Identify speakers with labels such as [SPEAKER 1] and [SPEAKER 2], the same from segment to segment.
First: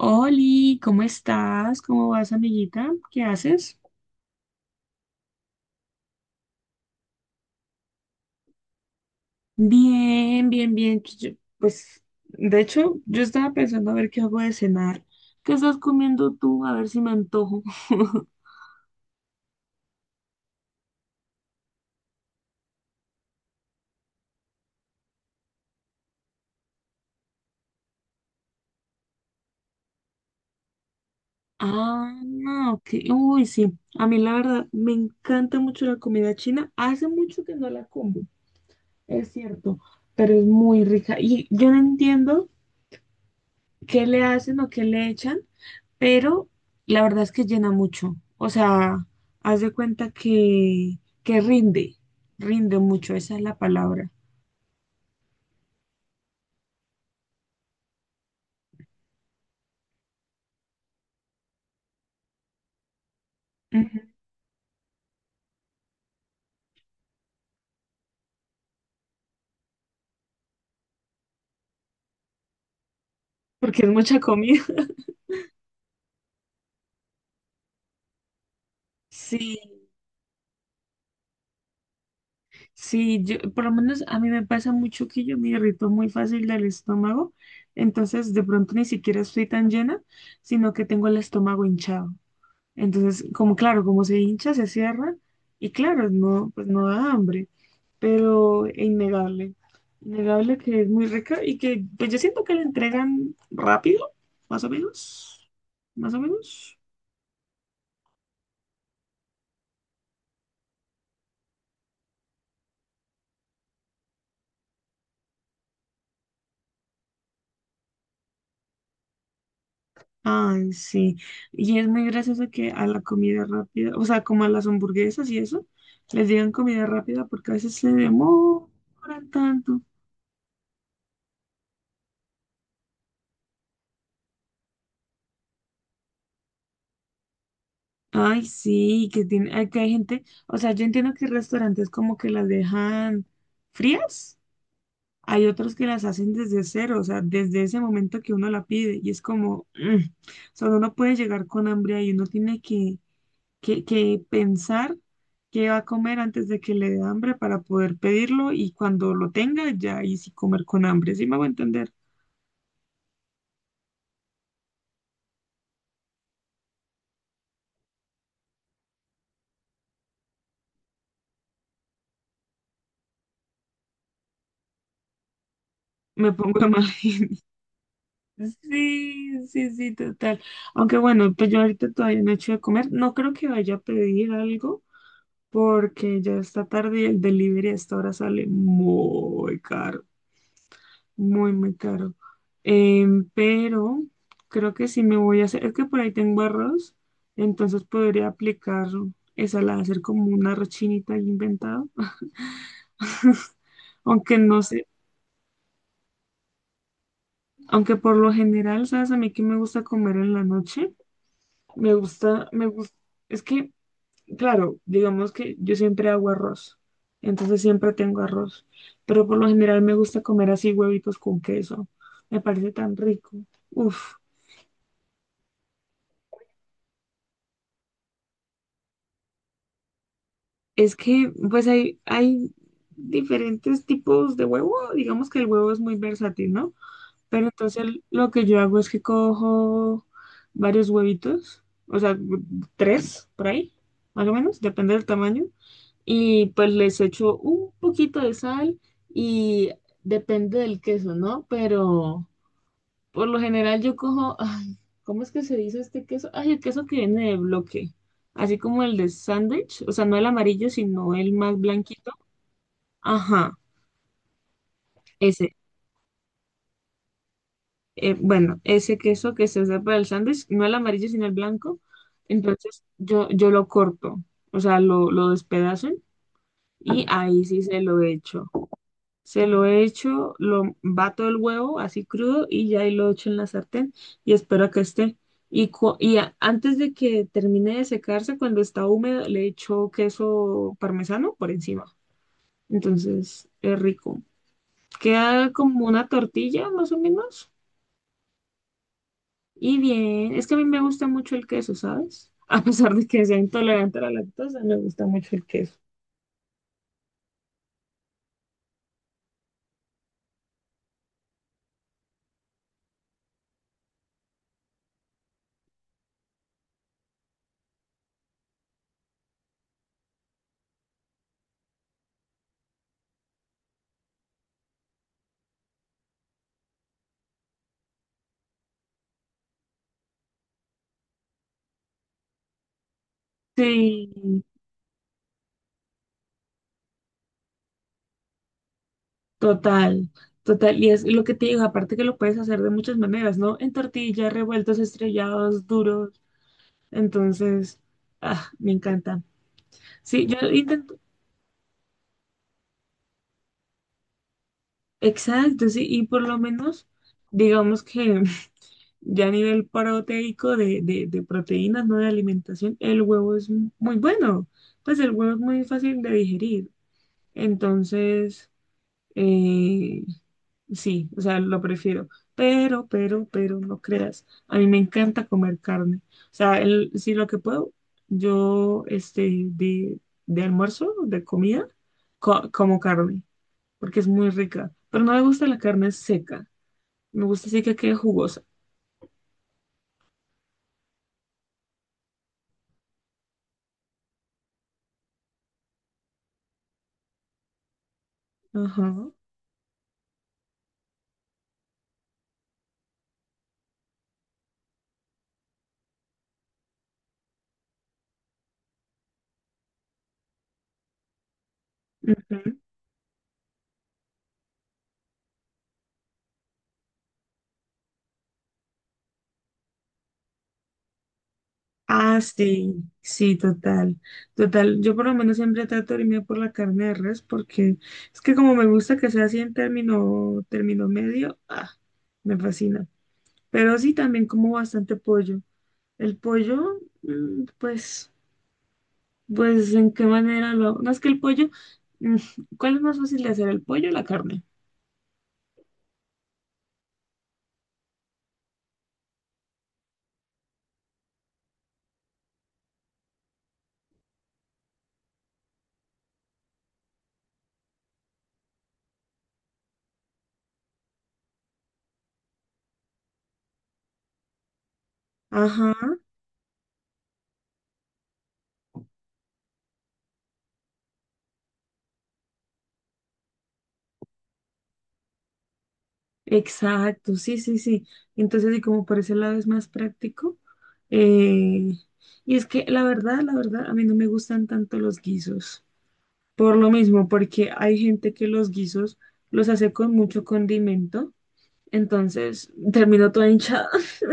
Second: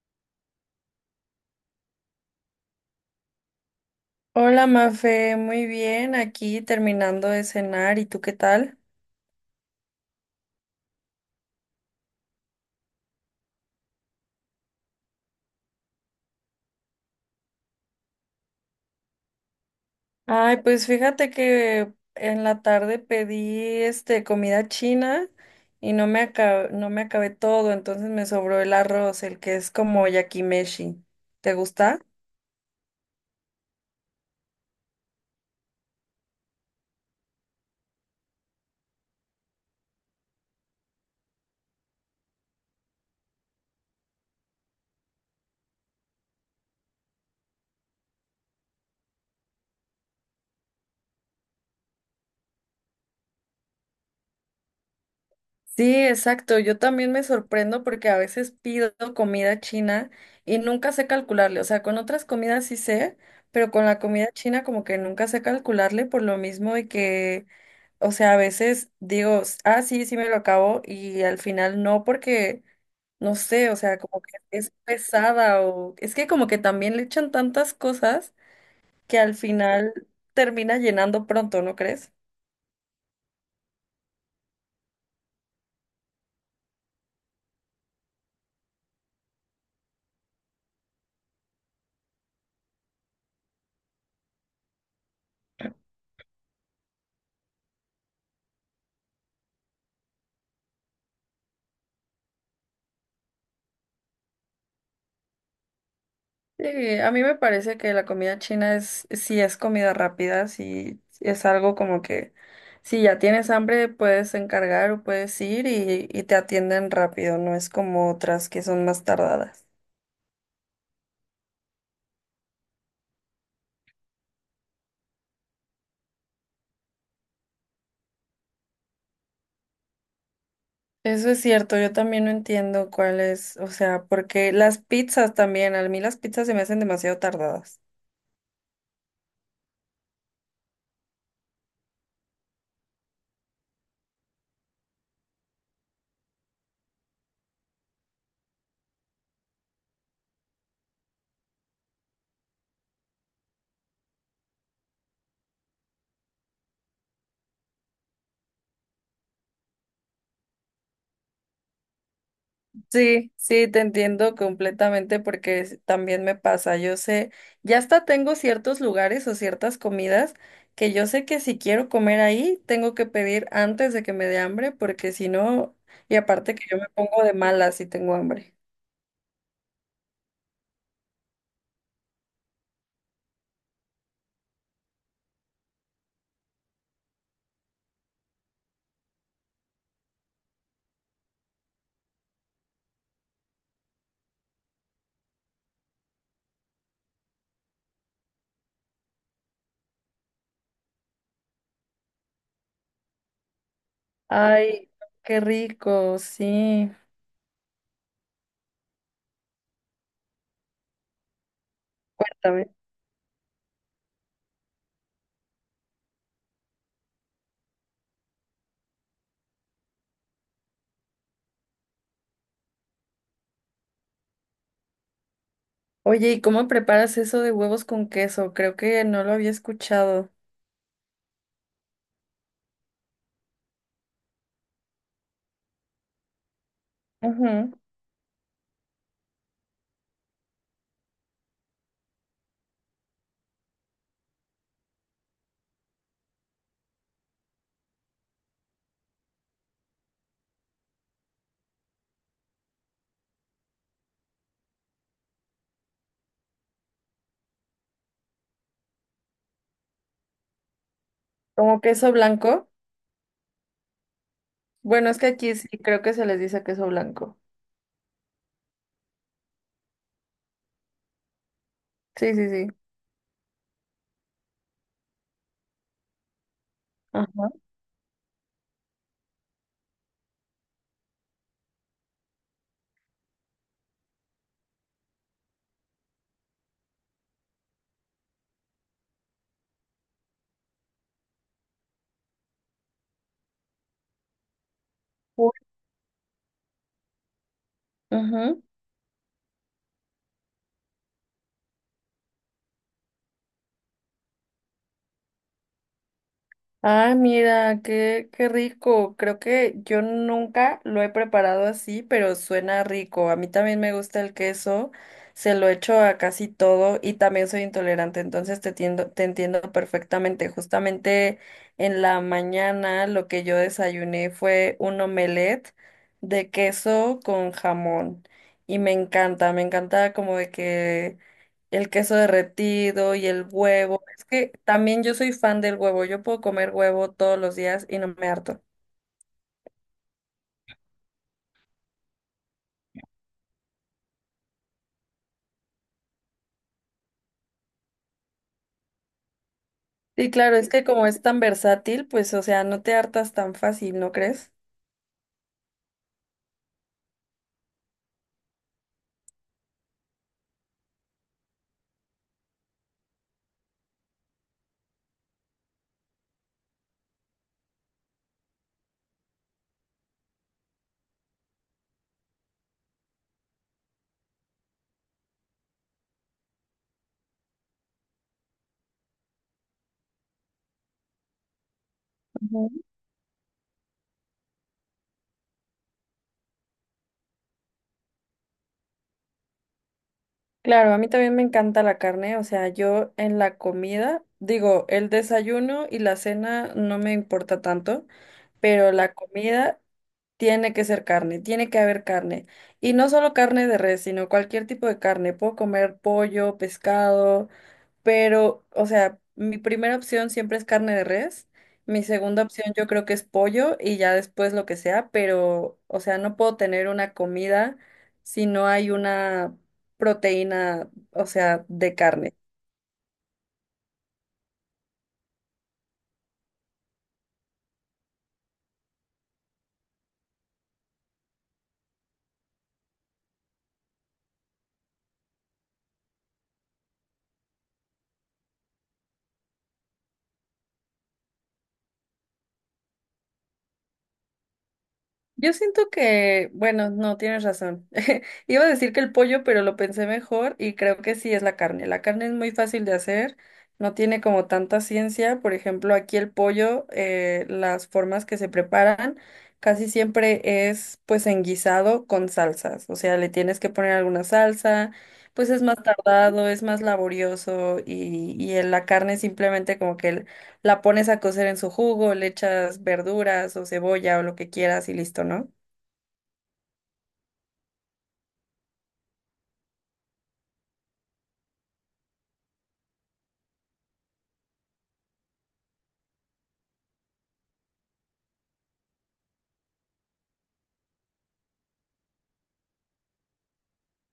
[SPEAKER 1] Oli, ¿cómo estás? ¿Cómo vas, amiguita? ¿Qué haces?
[SPEAKER 2] Hola Mafe, muy bien, aquí terminando de cenar, ¿y tú qué tal?
[SPEAKER 1] Bien, bien, bien. Pues, de hecho, yo estaba pensando a ver qué hago de cenar. ¿Qué estás comiendo tú? A ver si me antojo.
[SPEAKER 2] Ay, pues fíjate que en la tarde pedí comida china y no me acabé todo, entonces me sobró el arroz, el que es como yakimeshi. ¿Te gusta?
[SPEAKER 1] Ah, no, ok. Uy, sí. A mí la verdad me encanta mucho la comida china. Hace mucho que no la como, es cierto, pero es muy rica. Y yo no entiendo qué le hacen o qué le echan, pero la verdad es que llena mucho. O sea, haz de cuenta que, rinde, rinde mucho, esa es la palabra.
[SPEAKER 2] Sí, exacto. Yo también me sorprendo porque a veces pido comida china y nunca sé calcularle. O sea, con otras comidas sí sé, pero con
[SPEAKER 1] Ujú.
[SPEAKER 2] la comida china como que nunca sé calcularle por lo mismo de que. O sea, a veces digo, ah, sí, sí me lo acabo y al final no porque, no sé, o
[SPEAKER 1] Porque es
[SPEAKER 2] sea,
[SPEAKER 1] mucha
[SPEAKER 2] como que
[SPEAKER 1] comida.
[SPEAKER 2] es pesada o es que como que también le echan tantas cosas que al
[SPEAKER 1] Sí,
[SPEAKER 2] final termina llenando pronto, ¿no crees?
[SPEAKER 1] sí, yo, por lo menos a mí me pasa mucho que yo me irrito muy fácil del estómago, entonces de pronto ni siquiera estoy tan llena, sino que tengo el estómago hinchado. Entonces, como claro, como se hincha, se cierra y claro, no, pues no da hambre, pero es innegable, innegable que es muy rica y que pues yo siento que la entregan rápido, más o menos, más o menos.
[SPEAKER 2] Sí, a mí me parece que la comida china es, si es comida rápida, si es algo como que si ya tienes hambre puedes encargar o puedes ir y te atienden rápido, no es como otras que son más tardadas.
[SPEAKER 1] Ay, sí. Y es muy gracioso que a la comida rápida, o sea, como a las hamburguesas y eso, les digan comida rápida porque a veces se demoran tanto.
[SPEAKER 2] Eso es cierto, yo también no entiendo cuál es, o sea, porque las pizzas también, a mí las pizzas se me hacen demasiado tardadas.
[SPEAKER 1] Ay, sí, que tiene, ay, que hay gente, o sea, yo entiendo que restaurantes como que las dejan frías, hay otros que las hacen desde cero, o sea, desde ese momento que uno la pide, y es como, o sea, uno no puede llegar con hambre ahí, uno tiene que, que pensar qué va a comer antes de que le dé hambre para poder pedirlo, y cuando lo tenga, ya ahí sí comer con hambre. ¿Sí me voy a entender?
[SPEAKER 2] Sí, sí, te entiendo completamente porque también me pasa, yo sé, ya hasta tengo ciertos lugares o ciertas comidas que yo sé que si quiero comer ahí, tengo que pedir antes de que me dé hambre porque si no, y
[SPEAKER 1] Me
[SPEAKER 2] aparte
[SPEAKER 1] pongo
[SPEAKER 2] que
[SPEAKER 1] de
[SPEAKER 2] yo
[SPEAKER 1] mal
[SPEAKER 2] me pongo de
[SPEAKER 1] genio.
[SPEAKER 2] malas si tengo hambre.
[SPEAKER 1] Sí, sí, sí, total. Aunque bueno, pues yo ahorita todavía no he hecho de comer. No creo que vaya a pedir algo porque ya está tarde y el delivery a esta hora sale muy caro, muy, muy caro. Pero creo que sí me voy a hacer, es que por ahí tengo arroz, entonces podría aplicar esa, la hacer como una arroz chinita ahí inventado. Aunque no sé,
[SPEAKER 2] Ay, qué rico, sí.
[SPEAKER 1] aunque por lo general, ¿sabes? A mí que me gusta comer en la noche, me
[SPEAKER 2] Cuéntame.
[SPEAKER 1] gusta, es que... Claro, digamos que yo siempre hago arroz, entonces siempre tengo arroz, pero por lo general me gusta comer así huevitos con queso, me parece tan rico. Uf,
[SPEAKER 2] Oye, ¿y cómo preparas eso de huevos con queso? Creo que no lo había escuchado.
[SPEAKER 1] es que pues hay diferentes tipos de huevo, digamos que el huevo es muy versátil, ¿no? Pero
[SPEAKER 2] Ujú.
[SPEAKER 1] entonces lo que yo hago es que cojo varios huevitos, o sea, tres por ahí, más o menos, depende del tamaño. Y pues les echo un poquito de sal y depende del queso, ¿no? Pero por lo general yo cojo, ay, ¿cómo es que se dice este queso? Ay, el queso que viene de bloque, así como el de sándwich, o sea, no el amarillo, sino el más
[SPEAKER 2] ¿Como queso
[SPEAKER 1] blanquito.
[SPEAKER 2] blanco?
[SPEAKER 1] Ajá,
[SPEAKER 2] Bueno, es que
[SPEAKER 1] ese.
[SPEAKER 2] aquí sí creo que se les dice queso blanco.
[SPEAKER 1] Bueno, ese queso que se usa para el sándwich, no el amarillo, sino el blanco.
[SPEAKER 2] Sí, sí, sí.
[SPEAKER 1] Entonces yo lo corto, o sea, lo despedazo y ahí
[SPEAKER 2] Ajá.
[SPEAKER 1] sí se lo echo. Se lo echo, lo bato el huevo así crudo y ya ahí lo echo en la sartén y espero a que esté. Y, antes de que termine de secarse, cuando está húmedo, le echo queso parmesano por encima. Entonces es rico. Queda
[SPEAKER 2] Uy.
[SPEAKER 1] como una tortilla más o menos.
[SPEAKER 2] Ujú.
[SPEAKER 1] Y bien, es que a mí me gusta mucho el queso, ¿sabes? A pesar de que sea intolerante a la lactosa, me gusta mucho el queso.
[SPEAKER 2] Ah, mira, qué, qué rico. Creo que yo nunca lo he preparado así, pero suena rico. A mí también me gusta el queso, se lo echo a casi todo y también soy intolerante, entonces te entiendo perfectamente. Justamente en la mañana lo que yo desayuné fue un omelette de queso con jamón y me encanta como de que el queso derretido y el huevo.
[SPEAKER 1] Sí,
[SPEAKER 2] Es que también yo soy fan del huevo. Yo puedo comer huevo todos los días y no me harto.
[SPEAKER 1] total, total. Y es lo que te digo, aparte que lo puedes hacer de muchas maneras, ¿no? En tortillas, revueltos, estrellados, duros. Entonces, ah, me encanta. Sí,
[SPEAKER 2] Y
[SPEAKER 1] yo
[SPEAKER 2] claro, es que
[SPEAKER 1] intento,
[SPEAKER 2] como es tan versátil, pues, o sea, no te hartas tan fácil, ¿no crees?
[SPEAKER 1] exacto, sí, y por lo menos, digamos que ya a nivel proteico de, de proteínas, no de alimentación, el huevo es muy bueno. Pues el huevo es muy fácil de digerir. Entonces, eh, sí, o sea, lo prefiero. Pero, pero, no creas. A mí me encanta comer carne. O sea, si lo que puedo, yo, de almuerzo, de comida,
[SPEAKER 2] Ujú.
[SPEAKER 1] como carne, porque es muy rica. Pero no me gusta la carne seca. Me gusta así que quede jugosa.
[SPEAKER 2] Claro, a mí también me encanta la carne, o sea, yo en la comida, digo, el desayuno y la cena no me importa tanto,
[SPEAKER 1] Ajá.
[SPEAKER 2] pero la comida tiene que ser carne, tiene que haber carne. Y no solo carne de res, sino cualquier tipo de carne. Puedo comer pollo, pescado, pero, o sea, mi primera opción siempre es carne de res, mi segunda
[SPEAKER 1] Ujú.
[SPEAKER 2] opción yo creo que es pollo y ya después lo que sea, pero, o sea, no puedo tener una comida si no hay una proteína, o sea, de
[SPEAKER 1] Ah,
[SPEAKER 2] carne.
[SPEAKER 1] sí, sí, total, total. Yo por lo menos siempre trato de irme por la carne de res porque es que como me gusta que sea así en término, término medio, ah, me fascina. Pero sí, también como bastante pollo. El pollo, mm, pues, pues, ¿en qué manera lo hago? No es que el pollo, mm, ¿cuál es más fácil de hacer, el pollo o la carne?
[SPEAKER 2] Yo siento que, bueno, no, tienes razón. Iba a decir que el pollo, pero lo pensé mejor y creo que sí es la carne. La carne es muy fácil de hacer, no tiene como tanta ciencia. Por ejemplo, aquí el pollo, las formas que se preparan casi siempre es pues en guisado con salsas. O sea, le tienes que poner alguna salsa, pues es más
[SPEAKER 1] Ajá.
[SPEAKER 2] tardado, es más laborioso y en la carne simplemente como que la pones a cocer en su jugo, le echas verduras o cebolla o lo que quieras y listo, ¿no?
[SPEAKER 1] Exacto, sí, sí, sí. Entonces, y como por ese lado es más práctico. eh, y es que la verdad, a mí no me gustan tanto los guisos. Por lo mismo, porque hay gente que los guisos los hace con mucho condimento. Entonces, termino toda hinchada.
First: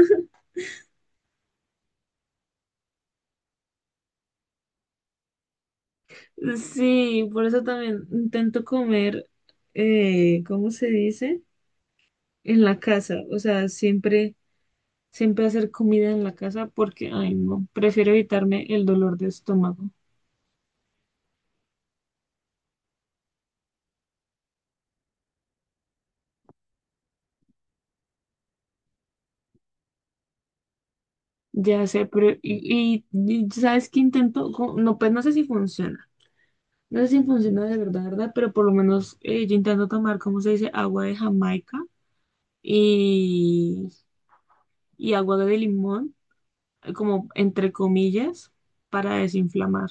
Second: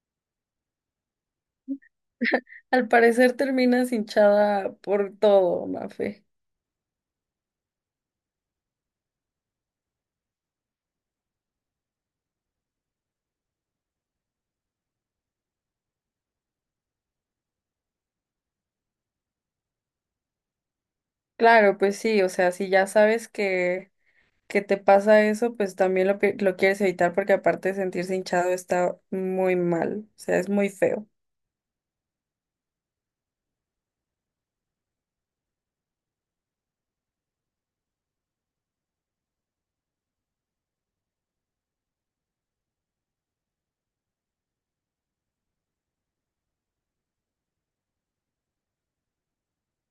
[SPEAKER 2] Al parecer terminas hinchada por todo, Mafe.
[SPEAKER 1] Sí, por eso también intento comer, ¿cómo se dice? En la casa. O sea, siempre, siempre hacer comida en la casa porque, ay, no, prefiero evitarme el dolor de estómago.
[SPEAKER 2] Claro, pues sí, o sea, si ya sabes que te pasa eso, pues también lo quieres evitar porque aparte de sentirse hinchado está muy mal, o sea, es muy feo.
[SPEAKER 1] Ya sé, pero y sabes que intento, no, pues no sé si funciona, no sé si funciona de verdad, verdad, pero por lo menos yo intento tomar, ¿cómo se dice? Agua de Jamaica y, y agua de limón, como entre comillas, para desinflamar.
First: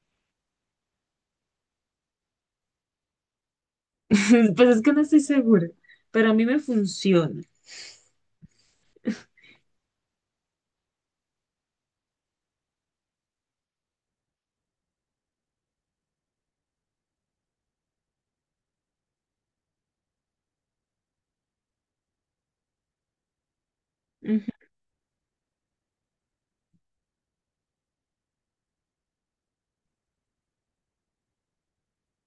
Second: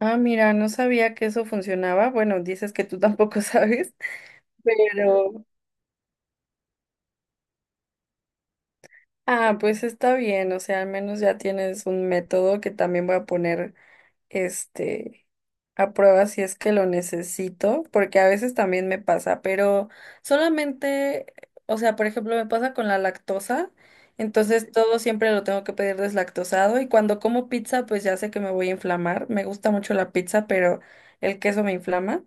[SPEAKER 2] Ah, mira, no sabía que eso funcionaba. Bueno, dices que tú tampoco sabes,
[SPEAKER 1] Pues es que no estoy
[SPEAKER 2] pero...
[SPEAKER 1] segura, pero a mí me funciona.
[SPEAKER 2] Ah, pues está bien, o sea, al menos ya tienes un método que también voy a poner este, a prueba si es que lo necesito, porque a veces también me pasa, pero solamente, o sea, por ejemplo, me pasa con la lactosa,
[SPEAKER 1] Ujú.
[SPEAKER 2] entonces todo siempre lo tengo que pedir deslactosado y cuando como pizza, pues ya sé que me voy a inflamar, me gusta mucho la pizza, pero el queso me inflama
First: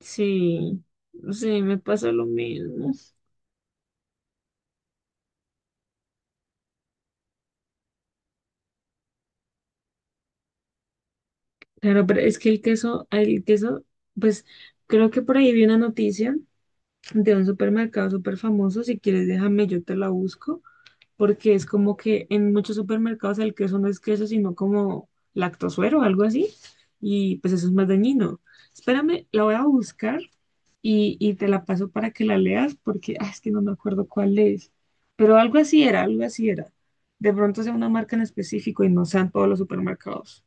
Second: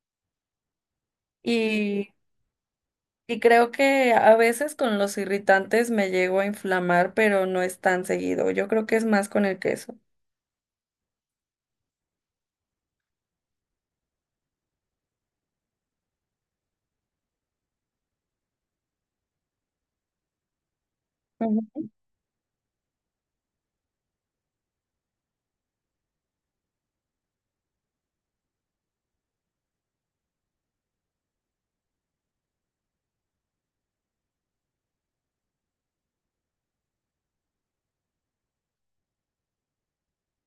[SPEAKER 1] Sí, sí, me pasa
[SPEAKER 2] y...
[SPEAKER 1] lo mismo.
[SPEAKER 2] Y creo que a veces con los irritantes me llego a inflamar, pero no es tan seguido. Yo creo que es más con el queso.
[SPEAKER 1] Claro, pero es que el queso, pues creo que por ahí vi una noticia de un supermercado súper famoso. Si quieres, déjame, yo te la busco, porque es
[SPEAKER 2] Ujú.
[SPEAKER 1] como que en muchos supermercados el queso no es queso, sino como lactosuero o algo así, y pues eso es más dañino. Espérame, la voy a buscar y te la paso para que la leas, porque ah, es que no me acuerdo cuál es, pero algo así era, algo así era. De pronto sea una marca en específico y no sean todos los supermercados.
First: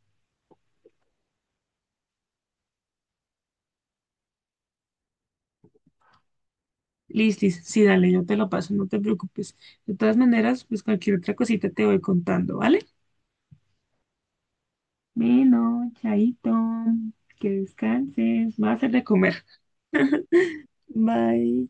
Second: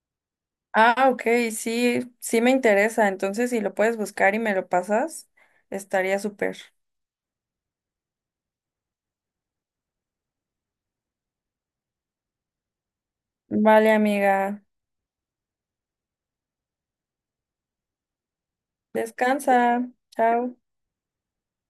[SPEAKER 2] Ah, ok, sí, sí me interesa. Entonces, si lo puedes buscar y me lo pasas, estaría súper.
[SPEAKER 1] Listis, sí, dale, yo te lo paso, no te preocupes. De todas maneras, pues cualquier otra cosita te voy contando, ¿vale?
[SPEAKER 2] Vale, amiga.
[SPEAKER 1] Bueno, chaito, que descanses, va a hacer de comer.
[SPEAKER 2] Descansa. Chao.
[SPEAKER 1] Bye.